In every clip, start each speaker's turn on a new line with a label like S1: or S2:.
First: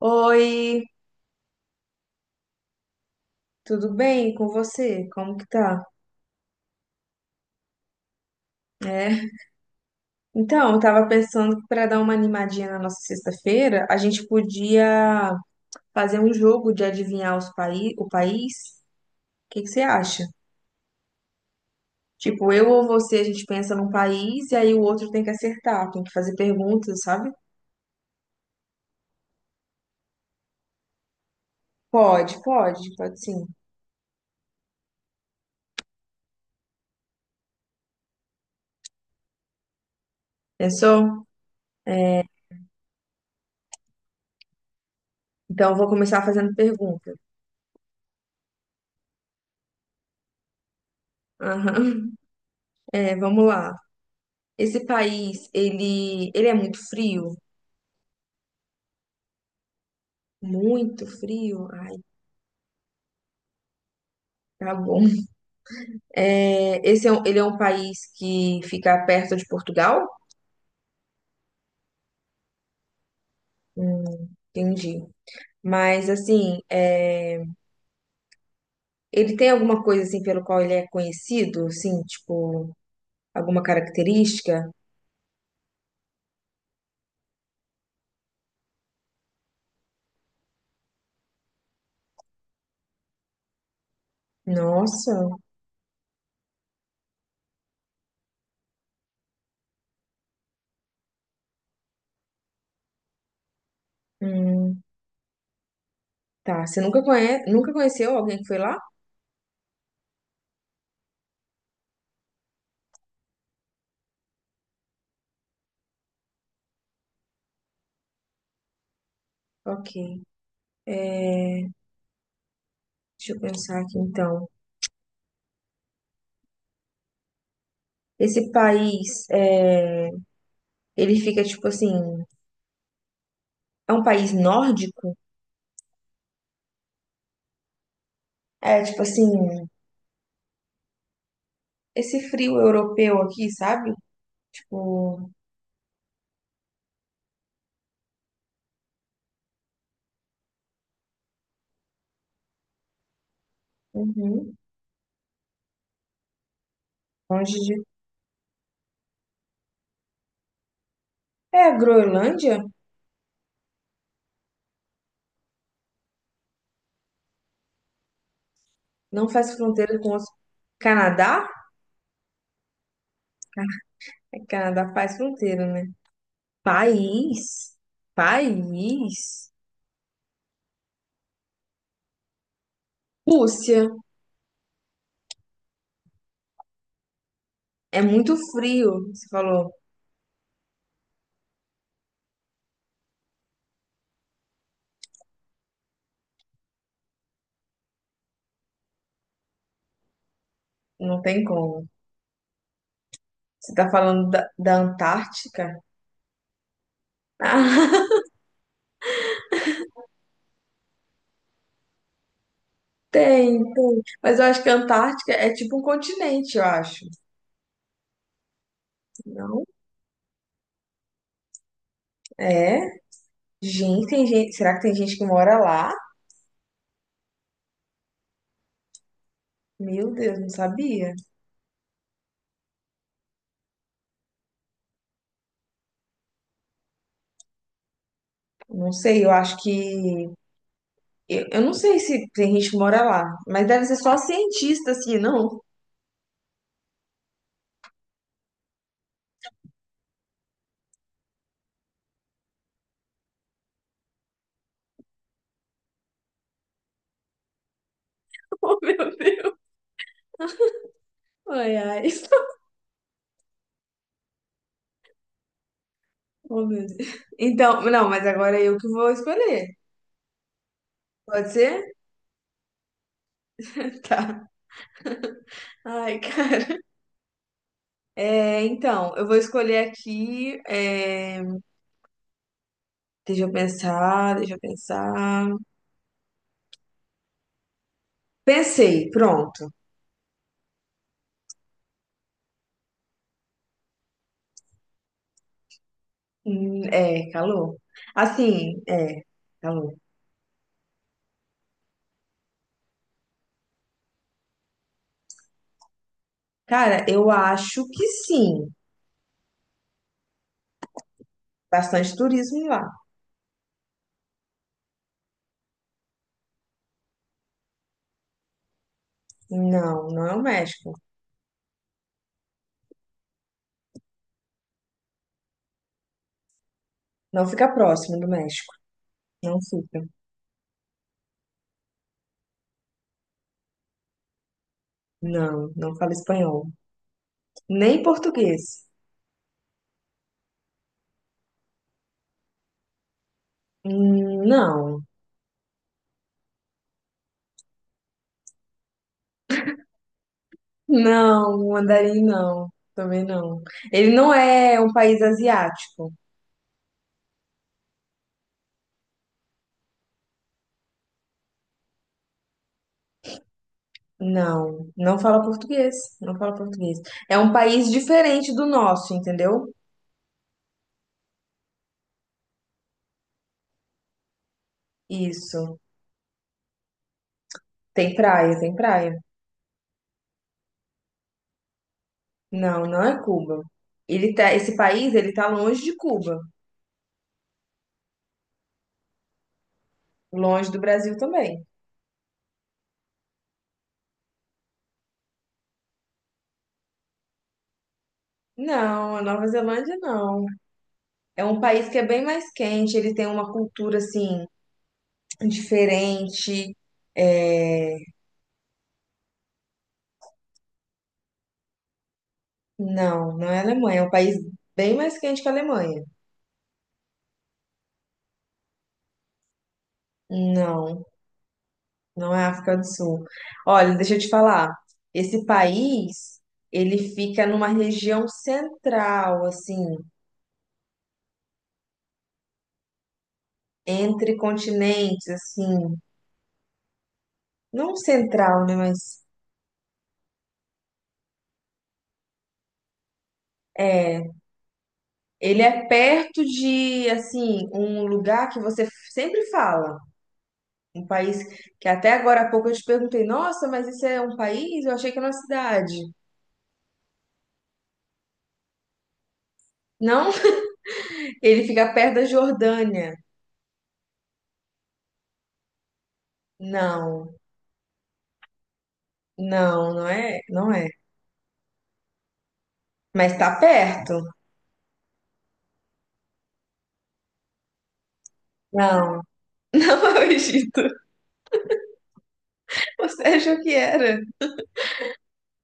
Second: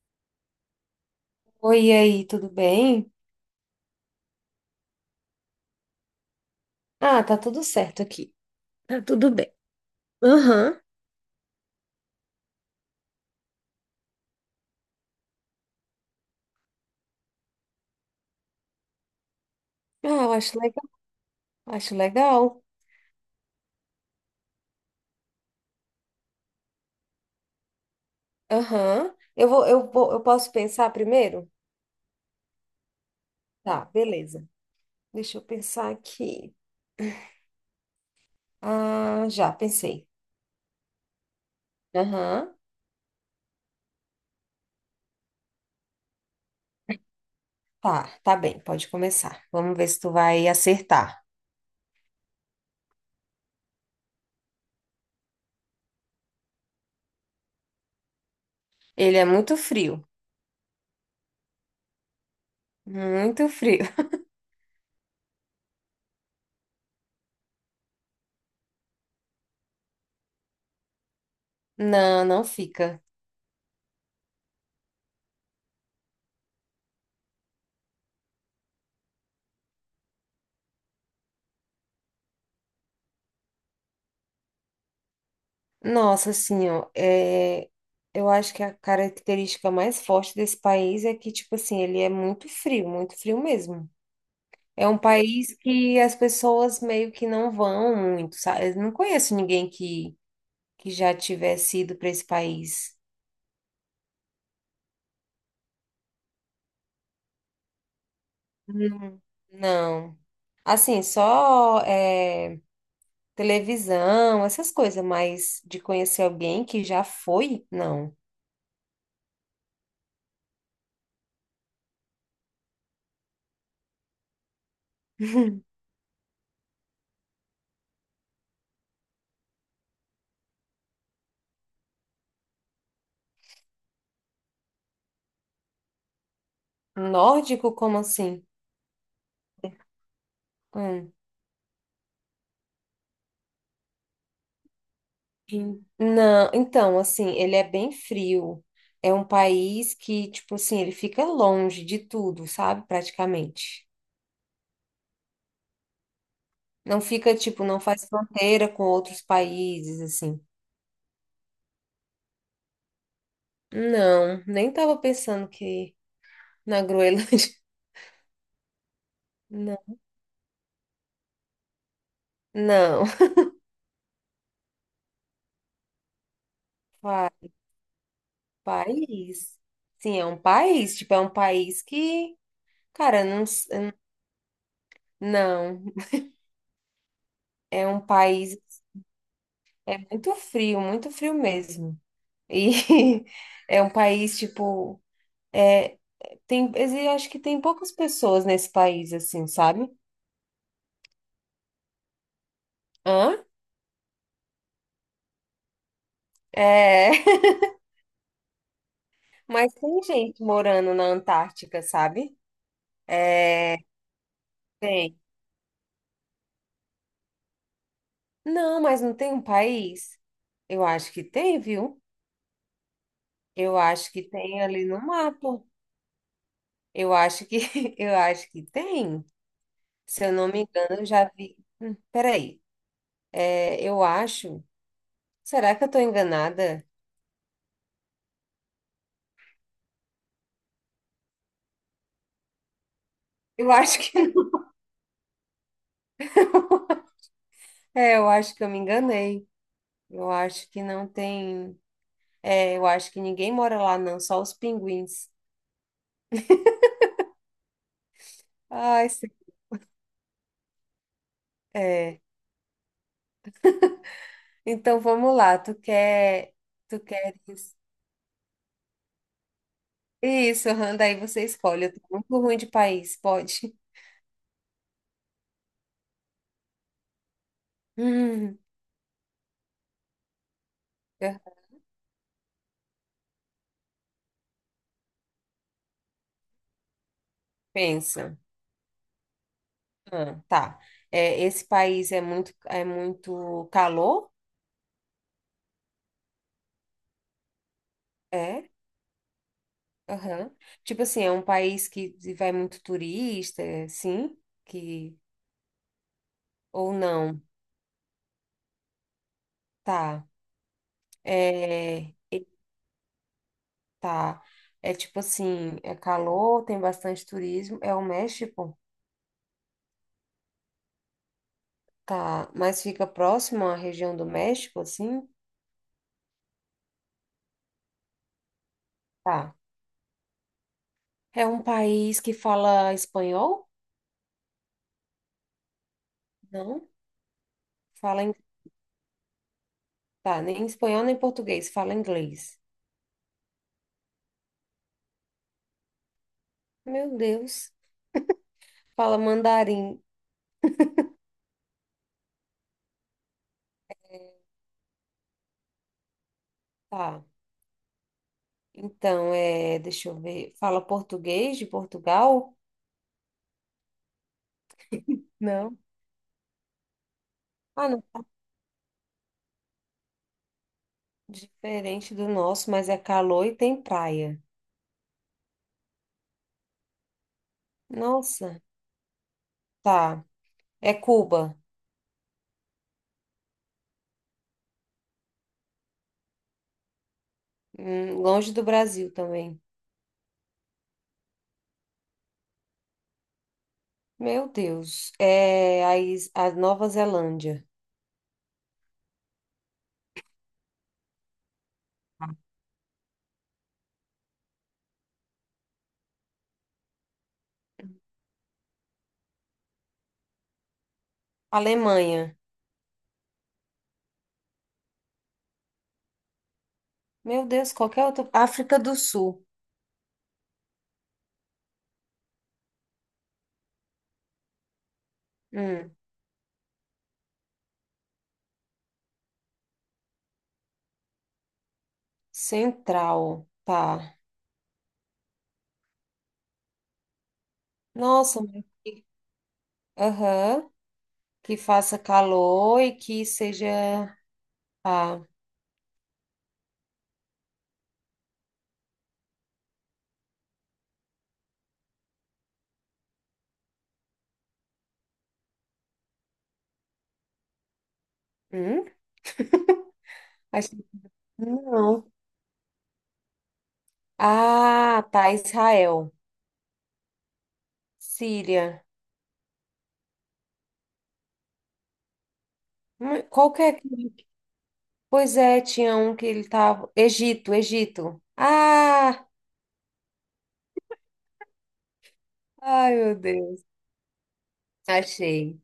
S1: Oi,
S2: Oi, e aí, tudo bem?
S1: tudo bem com você? Como que tá?
S2: Ah, tá tudo certo aqui. Tá
S1: É.
S2: tudo bem.
S1: Então, eu
S2: Aham.
S1: tava pensando que para dar uma animadinha na nossa sexta-feira, a gente podia fazer um jogo de adivinhar os paí o país. O que que você
S2: Ah,
S1: acha?
S2: eu acho legal. Acho
S1: Tipo,
S2: legal.
S1: eu ou você, a gente pensa num país e aí o outro tem que acertar, tem que fazer perguntas, sabe?
S2: Aham. Eu posso pensar primeiro?
S1: Pode, pode, pode sim.
S2: Tá, beleza. Deixa eu pensar aqui. Ah, já pensei.
S1: Pensou?
S2: Aham.
S1: Então, eu vou começar fazendo pergunta.
S2: Tá bem, pode começar. Vamos ver se tu vai acertar.
S1: Aham. É, vamos lá. Esse país, ele é muito frio?
S2: Ele é muito frio.
S1: Muito frio? Ai.
S2: Muito frio.
S1: Tá bom. É, ele é um país que fica perto de Portugal?
S2: Não, não fica.
S1: Entendi. Mas assim, ele tem alguma coisa assim pelo qual ele é conhecido? Assim, tipo, alguma característica?
S2: Nossa, assim, ó, eu acho que a característica mais forte desse país é que, tipo assim, ele é muito frio mesmo. É um
S1: Nossa.
S2: país que as pessoas meio que não vão muito, sabe? Eu não conheço ninguém que já tivesse ido para esse país.
S1: Hum, tá. Você nunca conheceu alguém que foi lá?
S2: Não. Não. Assim, só televisão, essas coisas, mas de conhecer alguém que já foi, não.
S1: Ok. É, deixa eu pensar aqui então. Esse país, ele fica tipo assim, é um país nórdico?
S2: Nórdico, como assim?
S1: É tipo assim,
S2: Hum.
S1: esse frio europeu aqui, sabe? Tipo,
S2: Não, então, assim, ele é bem frio. É um país que, tipo assim, ele fica longe de tudo, sabe? Praticamente.
S1: uhum,
S2: Não fica,
S1: longe
S2: tipo, não
S1: de.
S2: faz fronteira com outros países, assim.
S1: É, a Groenlândia
S2: Não, nem tava pensando que na Groenlândia.
S1: não faz
S2: Não,
S1: fronteira com os. Canadá?
S2: não.
S1: É, Canadá faz fronteira, né?
S2: Pa-
S1: País. País.
S2: País. Sim, é um país, tipo, é um país que, cara, não,
S1: Rússia.
S2: não, é um
S1: É muito
S2: país,
S1: frio, você falou.
S2: é muito frio mesmo. E é um país, tipo, É, tem, acho que tem poucas pessoas nesse país, assim, sabe?
S1: Não tem como.
S2: Hã?
S1: Você tá falando da Antártica?
S2: É,
S1: Ah,
S2: mas tem gente morando na Antártica, sabe?
S1: tem,
S2: É,
S1: tem. Mas eu acho que a
S2: tem.
S1: Antártica é tipo um continente, eu acho.
S2: Não, mas não tem um
S1: Não?
S2: país? Eu acho que tem, viu?
S1: É.
S2: Eu
S1: Gente,
S2: acho que
S1: tem gente.
S2: tem
S1: Será que
S2: ali
S1: tem
S2: no
S1: gente que mora
S2: mapa.
S1: lá?
S2: Eu acho que, eu acho que tem.
S1: Meu
S2: Se eu
S1: Deus, não
S2: não me engano, eu
S1: sabia.
S2: já vi. Peraí, eu acho. Será que eu estou enganada?
S1: Não sei, eu acho que eu não sei se tem gente que mora lá, mas
S2: Eu
S1: deve ser
S2: acho que
S1: só
S2: não.
S1: cientista, assim, não?
S2: É, eu acho que eu me enganei. Eu acho que não tem. É, eu acho que ninguém mora lá, não, só os pinguins.
S1: Oh,
S2: Ai,
S1: meu Deus. Ai, ai.
S2: é. Então vamos lá,
S1: Oh, meu Deus.
S2: tu queres.
S1: Então, não, mas agora é eu que vou escolher.
S2: Isso, aham, daí você
S1: Pode
S2: escolhe. Eu
S1: ser?
S2: tô muito ruim de país, pode?
S1: Tá. Ai, cara.
S2: Hum,
S1: É, então, eu vou escolher aqui.
S2: eu-
S1: Deixa eu pensar, deixa eu pensar.
S2: Pensa.
S1: Pensei, pronto.
S2: Ah, tá. É, esse país é muito calor?
S1: É, calor.
S2: É.
S1: Assim, é, calor.
S2: Aham. Tipo assim, é um país que vai muito turista, é, sim? Que ou
S1: Cara, eu
S2: não?
S1: acho que sim.
S2: Tá. É,
S1: Bastante turismo lá.
S2: Tá. É tipo assim, é calor, tem bastante turismo. É o México?
S1: Não, não é o México.
S2: Tá. Mas fica próximo à região do México, assim?
S1: Não fica próximo do México.
S2: Tá.
S1: Não fica.
S2: É um país que fala espanhol?
S1: Não, não fala espanhol.
S2: Não.
S1: Nem
S2: Fala em...
S1: português.
S2: Tá, nem espanhol nem português, fala inglês.
S1: Não,
S2: Meu Deus. Fala mandarim.
S1: não, mandarim não. Também não. Ele não é um país asiático.
S2: Tá. Então, deixa eu ver. Fala português de Portugal?
S1: Não, não fala
S2: Não.
S1: português. Não fala português. É um
S2: Ah,
S1: país
S2: não.
S1: diferente do nosso, entendeu?
S2: Diferente do nosso, mas é calor e tem praia.
S1: Isso. Tem praia,
S2: Nossa.
S1: tem praia.
S2: Tá. É Cuba.
S1: Não, não é Cuba. Esse país, ele tá longe de Cuba,
S2: Longe do Brasil também.
S1: longe do Brasil também.
S2: Meu Deus. É a Nova Zelândia.
S1: Não, a Nova Zelândia não. É um país que é bem mais quente, ele tem uma cultura assim diferente. É,
S2: Alemanha.
S1: Não, não é Alemanha, é um país bem mais quente que a Alemanha.
S2: Meu Deus, qualquer outro. África do Sul.
S1: Não, não é África do Sul. Olha, deixa eu te falar. Esse
S2: Hum.
S1: país, ele fica numa região central, assim,
S2: Central. Tá.
S1: entre continentes, assim, não
S2: Nossa, mas
S1: central, né,
S2: que-
S1: mas
S2: Aham. Que faça calor e que seja.
S1: é,
S2: Ah,
S1: ele é perto de, assim, um lugar que você sempre fala. Um país que até agora há pouco eu te perguntei, nossa, mas isso é um país? Eu achei que era uma cidade.
S2: hum?
S1: Não,
S2: Acho que
S1: ele fica
S2: não.
S1: perto da Jordânia.
S2: Ah, tá. Israel.
S1: Não,
S2: Síria.
S1: não, não é. Mas tá
S2: Qualquer.
S1: perto?
S2: Pois é, tinha um que ele tava. Egito, Egito.
S1: Não,
S2: Ah!
S1: não é o Egito.
S2: Ai, meu
S1: Você achou
S2: Deus.
S1: que era?
S2: Achei.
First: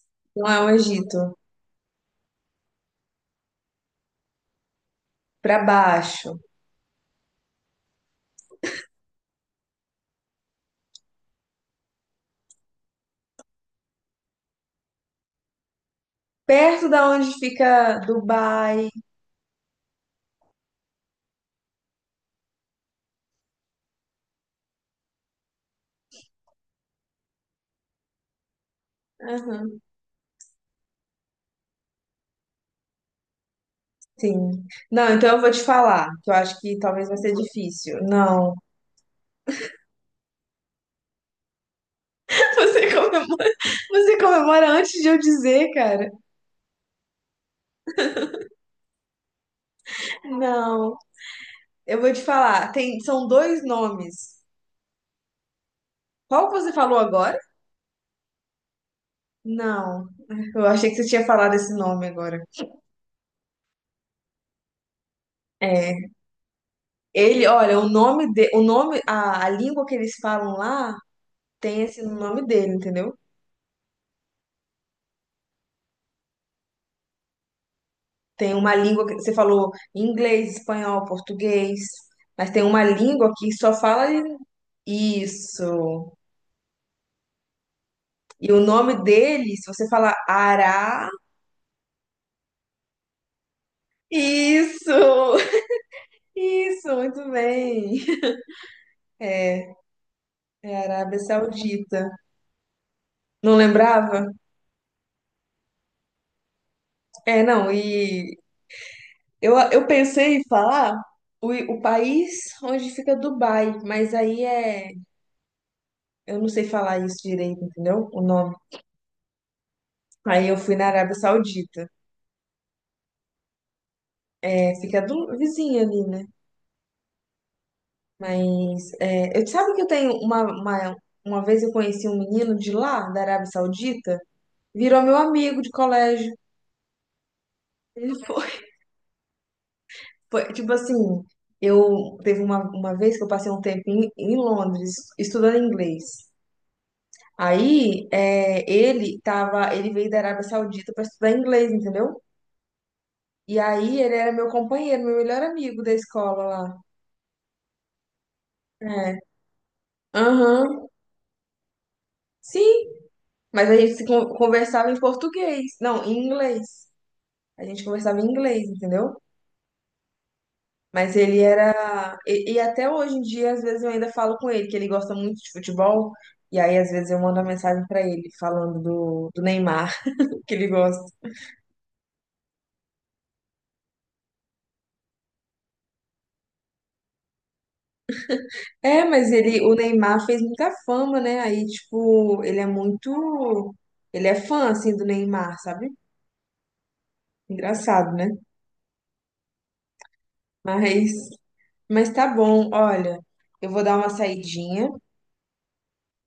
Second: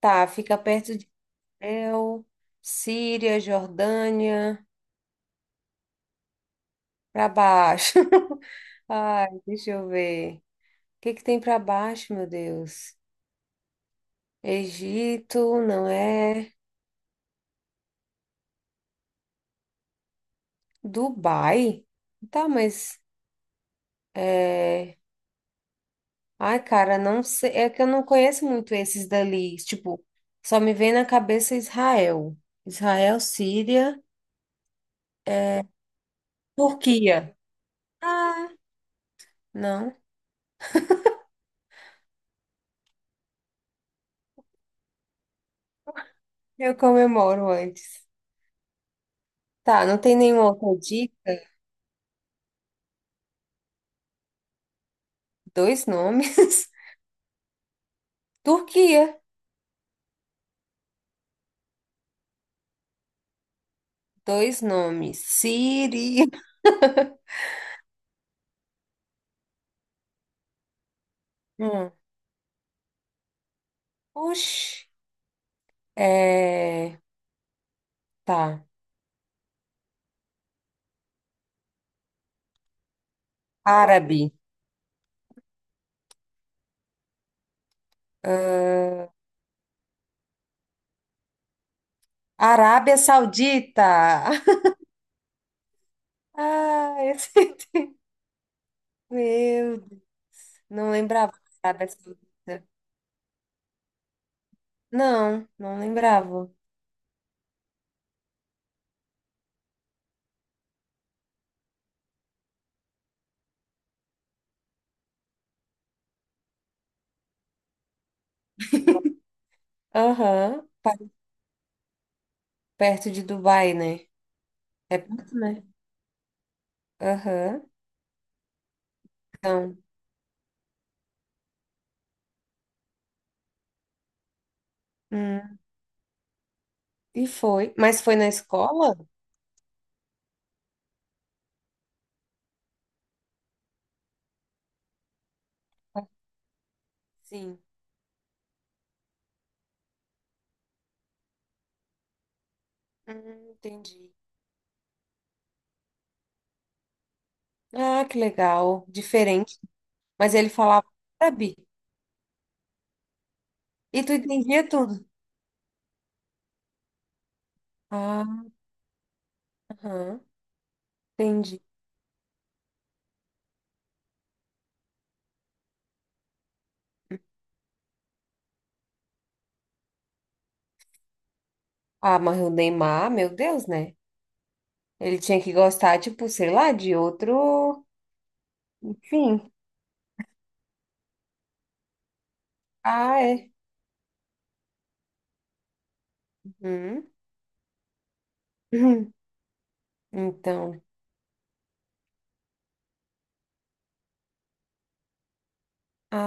S2: Tá,
S1: Não
S2: fica
S1: é o
S2: perto de
S1: Egito.
S2: Israel, Síria, Jordânia,
S1: Pra baixo.
S2: para baixo. Ai, deixa eu ver. O que que tem para baixo, meu Deus? Egito, não é?
S1: Perto da onde fica Dubai.
S2: Dubai? Tá, mas é... Ai, cara, não sei. É que eu não conheço muito esses dali.
S1: Aham,
S2: Tipo, só me vem na cabeça Israel. Israel, Síria.
S1: sim. Não, então eu vou te falar, que eu acho que talvez vai
S2: Turquia.
S1: ser difícil.
S2: Ah,
S1: Não.
S2: não.
S1: Você comemora, você comemora antes de eu dizer, cara.
S2: Eu comemoro antes. Tá, não tem nenhuma outra
S1: Não,
S2: dica?
S1: eu vou te falar. Tem, são dois nomes.
S2: Dois nomes.
S1: Qual que você falou agora?
S2: Turquia,
S1: Não, eu achei que você tinha falado esse nome agora.
S2: dois nomes.
S1: É,
S2: Síria.
S1: ele, olha, o nome, a língua que eles falam lá tem
S2: Hum.
S1: esse nome dele, entendeu?
S2: Oxi. É,
S1: Tem
S2: tá.
S1: uma língua que você falou inglês, espanhol, português, mas tem uma língua que só fala
S2: Árabe.
S1: isso. E o nome dele, se você falar Ará,
S2: Arábia Saudita.
S1: isso, isso,
S2: Ah, esse...
S1: muito
S2: é
S1: bem. É,
S2: Meu Deus,
S1: é
S2: não
S1: Arábia
S2: lembrava da Arábia
S1: Saudita.
S2: Saudita.
S1: Não lembrava?
S2: Não, não lembrava.
S1: É, não, e eu pensei em falar o país onde fica Dubai, mas aí é. Eu não sei falar isso direito, entendeu? O nome. Aí eu
S2: Aham.
S1: fui na Arábia Saudita.
S2: Perto de Dubai, né?
S1: É,
S2: É
S1: fica
S2: perto,
S1: do,
S2: né?
S1: vizinho ali, né?
S2: Aham.
S1: Mas é, eu sabe
S2: Então,
S1: que eu tenho uma vez eu conheci um menino de lá, da Arábia Saudita, virou meu
S2: hum.
S1: amigo de colégio.
S2: E foi. Mas foi na escola?
S1: Foi, tipo assim, uma vez que eu passei um tempo em Londres estudando inglês.
S2: Sim.
S1: Aí é, ele veio da Arábia Saudita para estudar inglês, entendeu? E aí
S2: Entendi.
S1: ele era meu companheiro, meu melhor amigo da escola lá.
S2: Ah, que legal.
S1: É.
S2: Diferente. Mas ele
S1: Aham.
S2: falava árabe.
S1: Sim, mas a gente
S2: E
S1: se
S2: tu
S1: con-
S2: entendia
S1: conversava
S2: tudo.
S1: em português. Não, em inglês. A gente conversava em
S2: Ah,
S1: inglês, entendeu?
S2: aham.
S1: Mas ele
S2: Entendi.
S1: era. E até hoje em dia, às vezes eu ainda falo com ele, que ele gosta muito de futebol. E aí, às vezes, eu mando uma mensagem pra ele falando do Neymar, que ele gosta.
S2: Ah, mas o Neymar, meu Deus, né? Ele tinha que gostar, tipo, sei lá, de outro.
S1: É, mas
S2: Enfim.
S1: ele, o Neymar fez muita fama, né? Aí, tipo, ele é
S2: Ah, é.
S1: muito. Ele é fã, assim, do Neymar, sabe?
S2: Uhum.
S1: Engraçado, né?
S2: Uhum. Então.
S1: Mas, mas tá bom, olha, eu vou dar uma saidinha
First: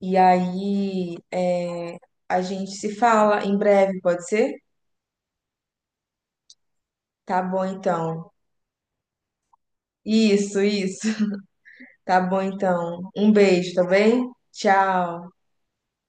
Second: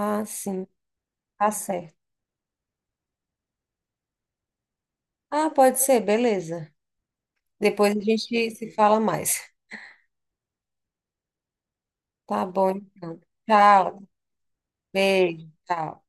S1: e
S2: sim.
S1: aí
S2: Tá
S1: é,
S2: certo.
S1: a gente se fala em breve, pode ser?
S2: Ah, pode ser, beleza.
S1: Tá bom,
S2: Depois a
S1: então.
S2: gente se fala mais.
S1: Isso, isso. Tá bom
S2: Tá bom,
S1: então.
S2: então.
S1: Um beijo, tá
S2: Tchau.
S1: bem? Tchau.
S2: Beijo. Tchau.